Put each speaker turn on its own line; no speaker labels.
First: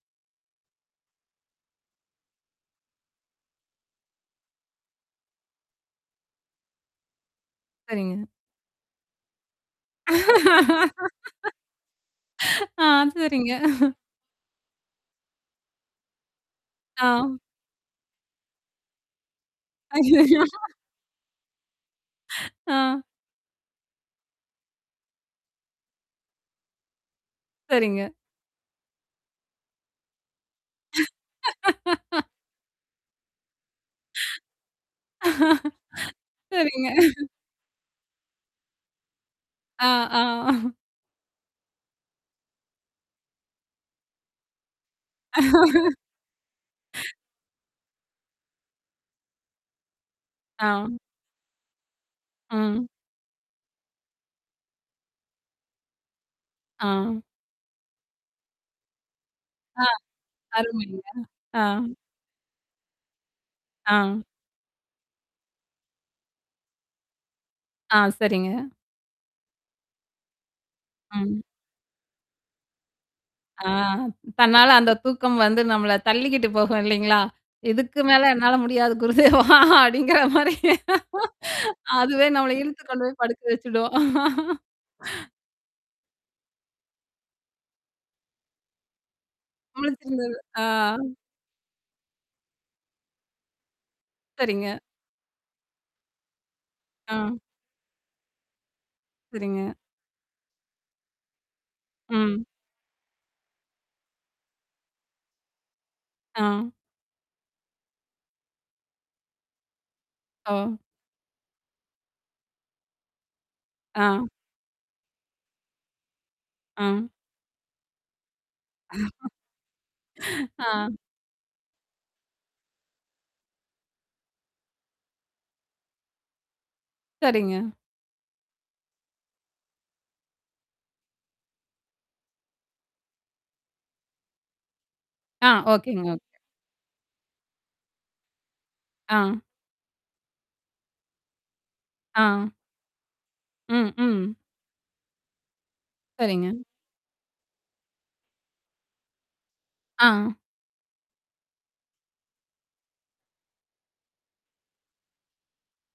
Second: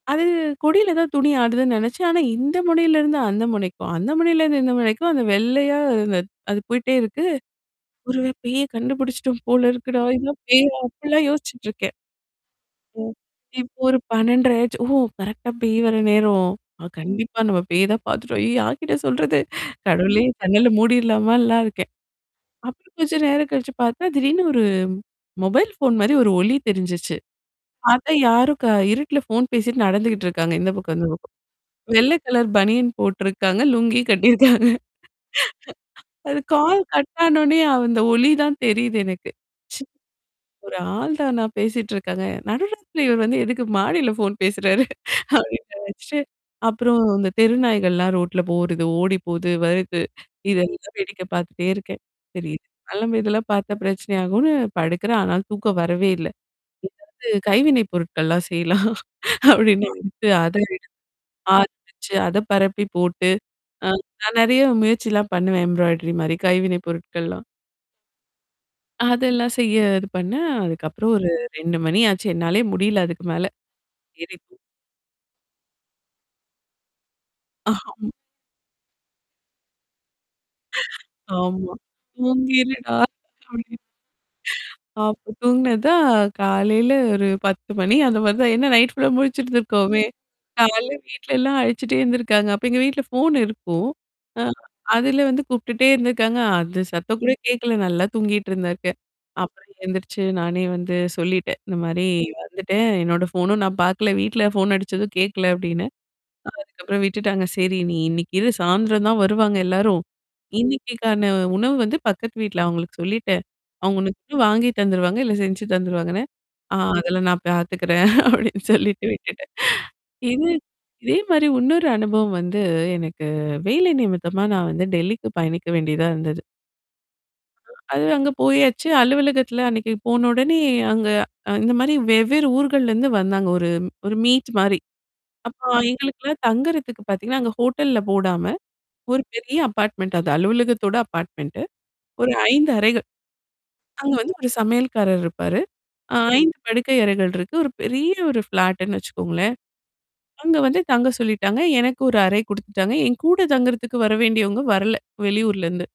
அது கொடியில தான் துணி ஆடுதுன்னு நினைச்சேன். ஆனா இந்த முனையில இருந்து அந்த முனைக்கும். அந்த முனையில இருந்து இந்த முனைக்கும் அந்த வெள்ளையா அந்த அது போயி்ட்டே இருக்கு.
சரிங்க.
ஒருவேள பேய கண்டுபிடிச்சுட்டோம் போல இருக்குடா? இதான் பேய்! அப்டிலாம் யோசிச்சுட்டுருக்கேன்.
ஆ,
ம்.
சரிங்க.
இப்போ ஒரு 12:30 ஆச்சு ஓ! கரெக்ட்டா பேய் வர நேரம். அ
ஆ.
கண்டிப்பா நம்ம பேய் தான் பார்த்துட்டோம். அய்யோ! யார்கிட்ட சொல்றது? கடவுளே!
அய்யய்யோ!
கண்ணல்லாம் மூடிர்லாமலாம் இருக்கேன். அப்புறம்
ஆ.
கொஞ்சம் நேரம் கழிச்சு பார்த்தா, திடீர்னு ஒரு, மொபைல் ஃபோன் மாரி ஒரு ஒளி தெரிஞ்சுச்சு.
சரிங்க.
பாத்தா யாரும் க இருட்ல ஃபோன் பேசிட்டு நடந்துகிட்டு இருக்காங்க. இந்த பக்கம் அந்த பக்கம். வெள்ள கலர் பனியன் போட்டருக்காங்க. லுங்கி கட்டியிருக்காங்க. அது கால்
சரிங்க.
கட் ஆனோனே, அந்த ஒளி தான் தெரியுது எனக்கு.
ஆ, ஆ.
ஒரு ஆள் தானா பேசிட்டு இருக்கவேன். நடுராத்திரில இவர் வந்து எதுக்கு மாடில ஃபோன் பேசுறாரு? அப்டின்னு நெனச்சு அப்புறம் இந்த தெருநாய்கள்லாம் ரோட்ல போறது. ஓடி போது, வருது.
ஆ.
இதெல்லாம் வேடிக்கை பார்த்துட்டே இருக்கேன். தெரியுது.
ஆ.
அதுமில்லா இதெல்லாம் பார்த்தா பிரச்சனை ஆகுன்னு படுக்குறேன். ஆனாலு தூக்கம் வரவே இல்ல. [unintelligible]
ஆ.
இருந்து அது கைவினை பொருட்கள்லாம் செய்யலாம்.
ஆ.
அப்படின்ட்டு அத ரெடி
அருமைங்க. ஆ.
ஆரம்பிச்சு, அத பரப்பி போட்டு, ஆ
ஆ.
நான் நெறைய முயற்சிலாம் பண்ணுவேன். எம்ப்ராய்டரி மாரி. கைவினை பொருட்கள்லாம்.
ஆ, சரிங்க.
அதெல்லாம் செய்ய இது பண்ணேன், அதுக்கப்புறம் ஒரு
ம்.
2 மணி ஆச்சு என்னாலேயே முடியல அதுக்கு மேல.
ஆ,
இருக்
தன்னால அந்த தூக்கம் வந்து நம்மள தள்ளிக்கிட்டு போகும் இல்லைங்களா? இதுக்கு மேல என்னால முடியாது. குருதேவா! அப்படிங்கிற மாரி.
ஆமா.
அதுவே நம்மள இழுத்து
தூங்கிருடா!
கொண்டு போய் படுக்க
அப்டின்னு,
வச்சுடும்.
அப்ப தூங்கினதுதான் காலையில ஒரு 10:00 மணி அந்த மாரி தான். ஏன்னா, நைட் ஃபுல்லா முழிச்சிருந்திருக்கோமே.
முழிச்சிருந்தது. ஆ.
காலைல வீட்லல்லாம் அழச்சுட்டே இருந்திருக்காங்க. அப்ப எங்க வீட்ல ஃபோன் இருக்கும். அ
சரிங்க.
அதுல வந்து கூப்ட்டுட்டே இருந்தருக்காங்க. அது
ஆ.
சத்தம் கூட கேட்கல. நல்லா தூங்கிட்டு இருந்தருக்கேன். அப்புறம்
சரிங்க.
எந்துருச்சு, நானே வந்து சொல்லிட்டேன். இந்த மாரி
ம்.
"வந்துட்டேன். என்னோட ஃபோனும் நான் பார்க்கல. வீட்ல ஃபோன் அடிச்சதும் கேட்கல." அப்டின்னு.
ஆ.
அதுக்கப்புறம் விட்டுட்டாங்க. சரி, "நீ இன்னைக்கு இரு, சாயந்திரம் தான் வருவாங்க எல்லாரும்.
ஆ.
இன்னைக்கக்கான உணவு வந்து பக்கத்து வீட்ல அவங்களுக்கு சொல்லிட்டேன். அவங்க
ஆ.
உனக்கும் வாங்கி தந்துருவாங்க, இல்ல செஞ்சு தந்துருவாங்கன." ஆ
ஆ.
"அதெல்லாம் நான் பாத்துக்கிறேன்." அப்படின்னு சொல்லிட்டு விட்டுட்டேன். இது.
ஆ.
இதே மாரி இன்னொரு அனுபவம் வந்து எனக்கு வேலை நிமித்தமா, நான் வந்து டெல்லிக்கு பயணிக்க வேண்டியதா இருந்தது.
சரிங்க.
[unintelligible] அது அங்க போயாச்சு. அலுவலகத்தில அன்னைக்கு போன உடனே, அங்க அ இந்த மாரி வெவ்வேறு ஊர்கள்லருந்து வந்தாங்க ஒரு ஒரு மீட் மாரி.
ஆ,
அப்ப
ஓகேங்க, ஓகே.
எங்களுக்கெல்லாம் தங்குறதுக்கு பார்த்தீங்கன்னா, அங்க ஹோட்டல்ல போடாம. ஒரு
ஆ.
பெரிய அபார்ட்மெண்ட் அது அலுவலகத்தோட அப்பார்ட்மெண்ட் ஒரு
ஆ.
5 அறைகள்.
ம்,
அங்க வந்து
ம்.
ஒரு சமையல்காரர் இருப்பாரு. அ
சரிங்க.
5 படுக்கை அறைகள் இருக்கு. ஒரு பெரிய ஒரு ஃப்ளாட்டுன்னு வச்சுக்கோங்களேன்.
ஆ.
அங்க வந்து தங்க சொல்லிட்டாங்க. எனக்கு 1 அறை குடுத்துட்டாங்க. என் கூட தங்குறதுக்கு வர வேண்டியவங்க வரல, வெளியூர்லருந்து.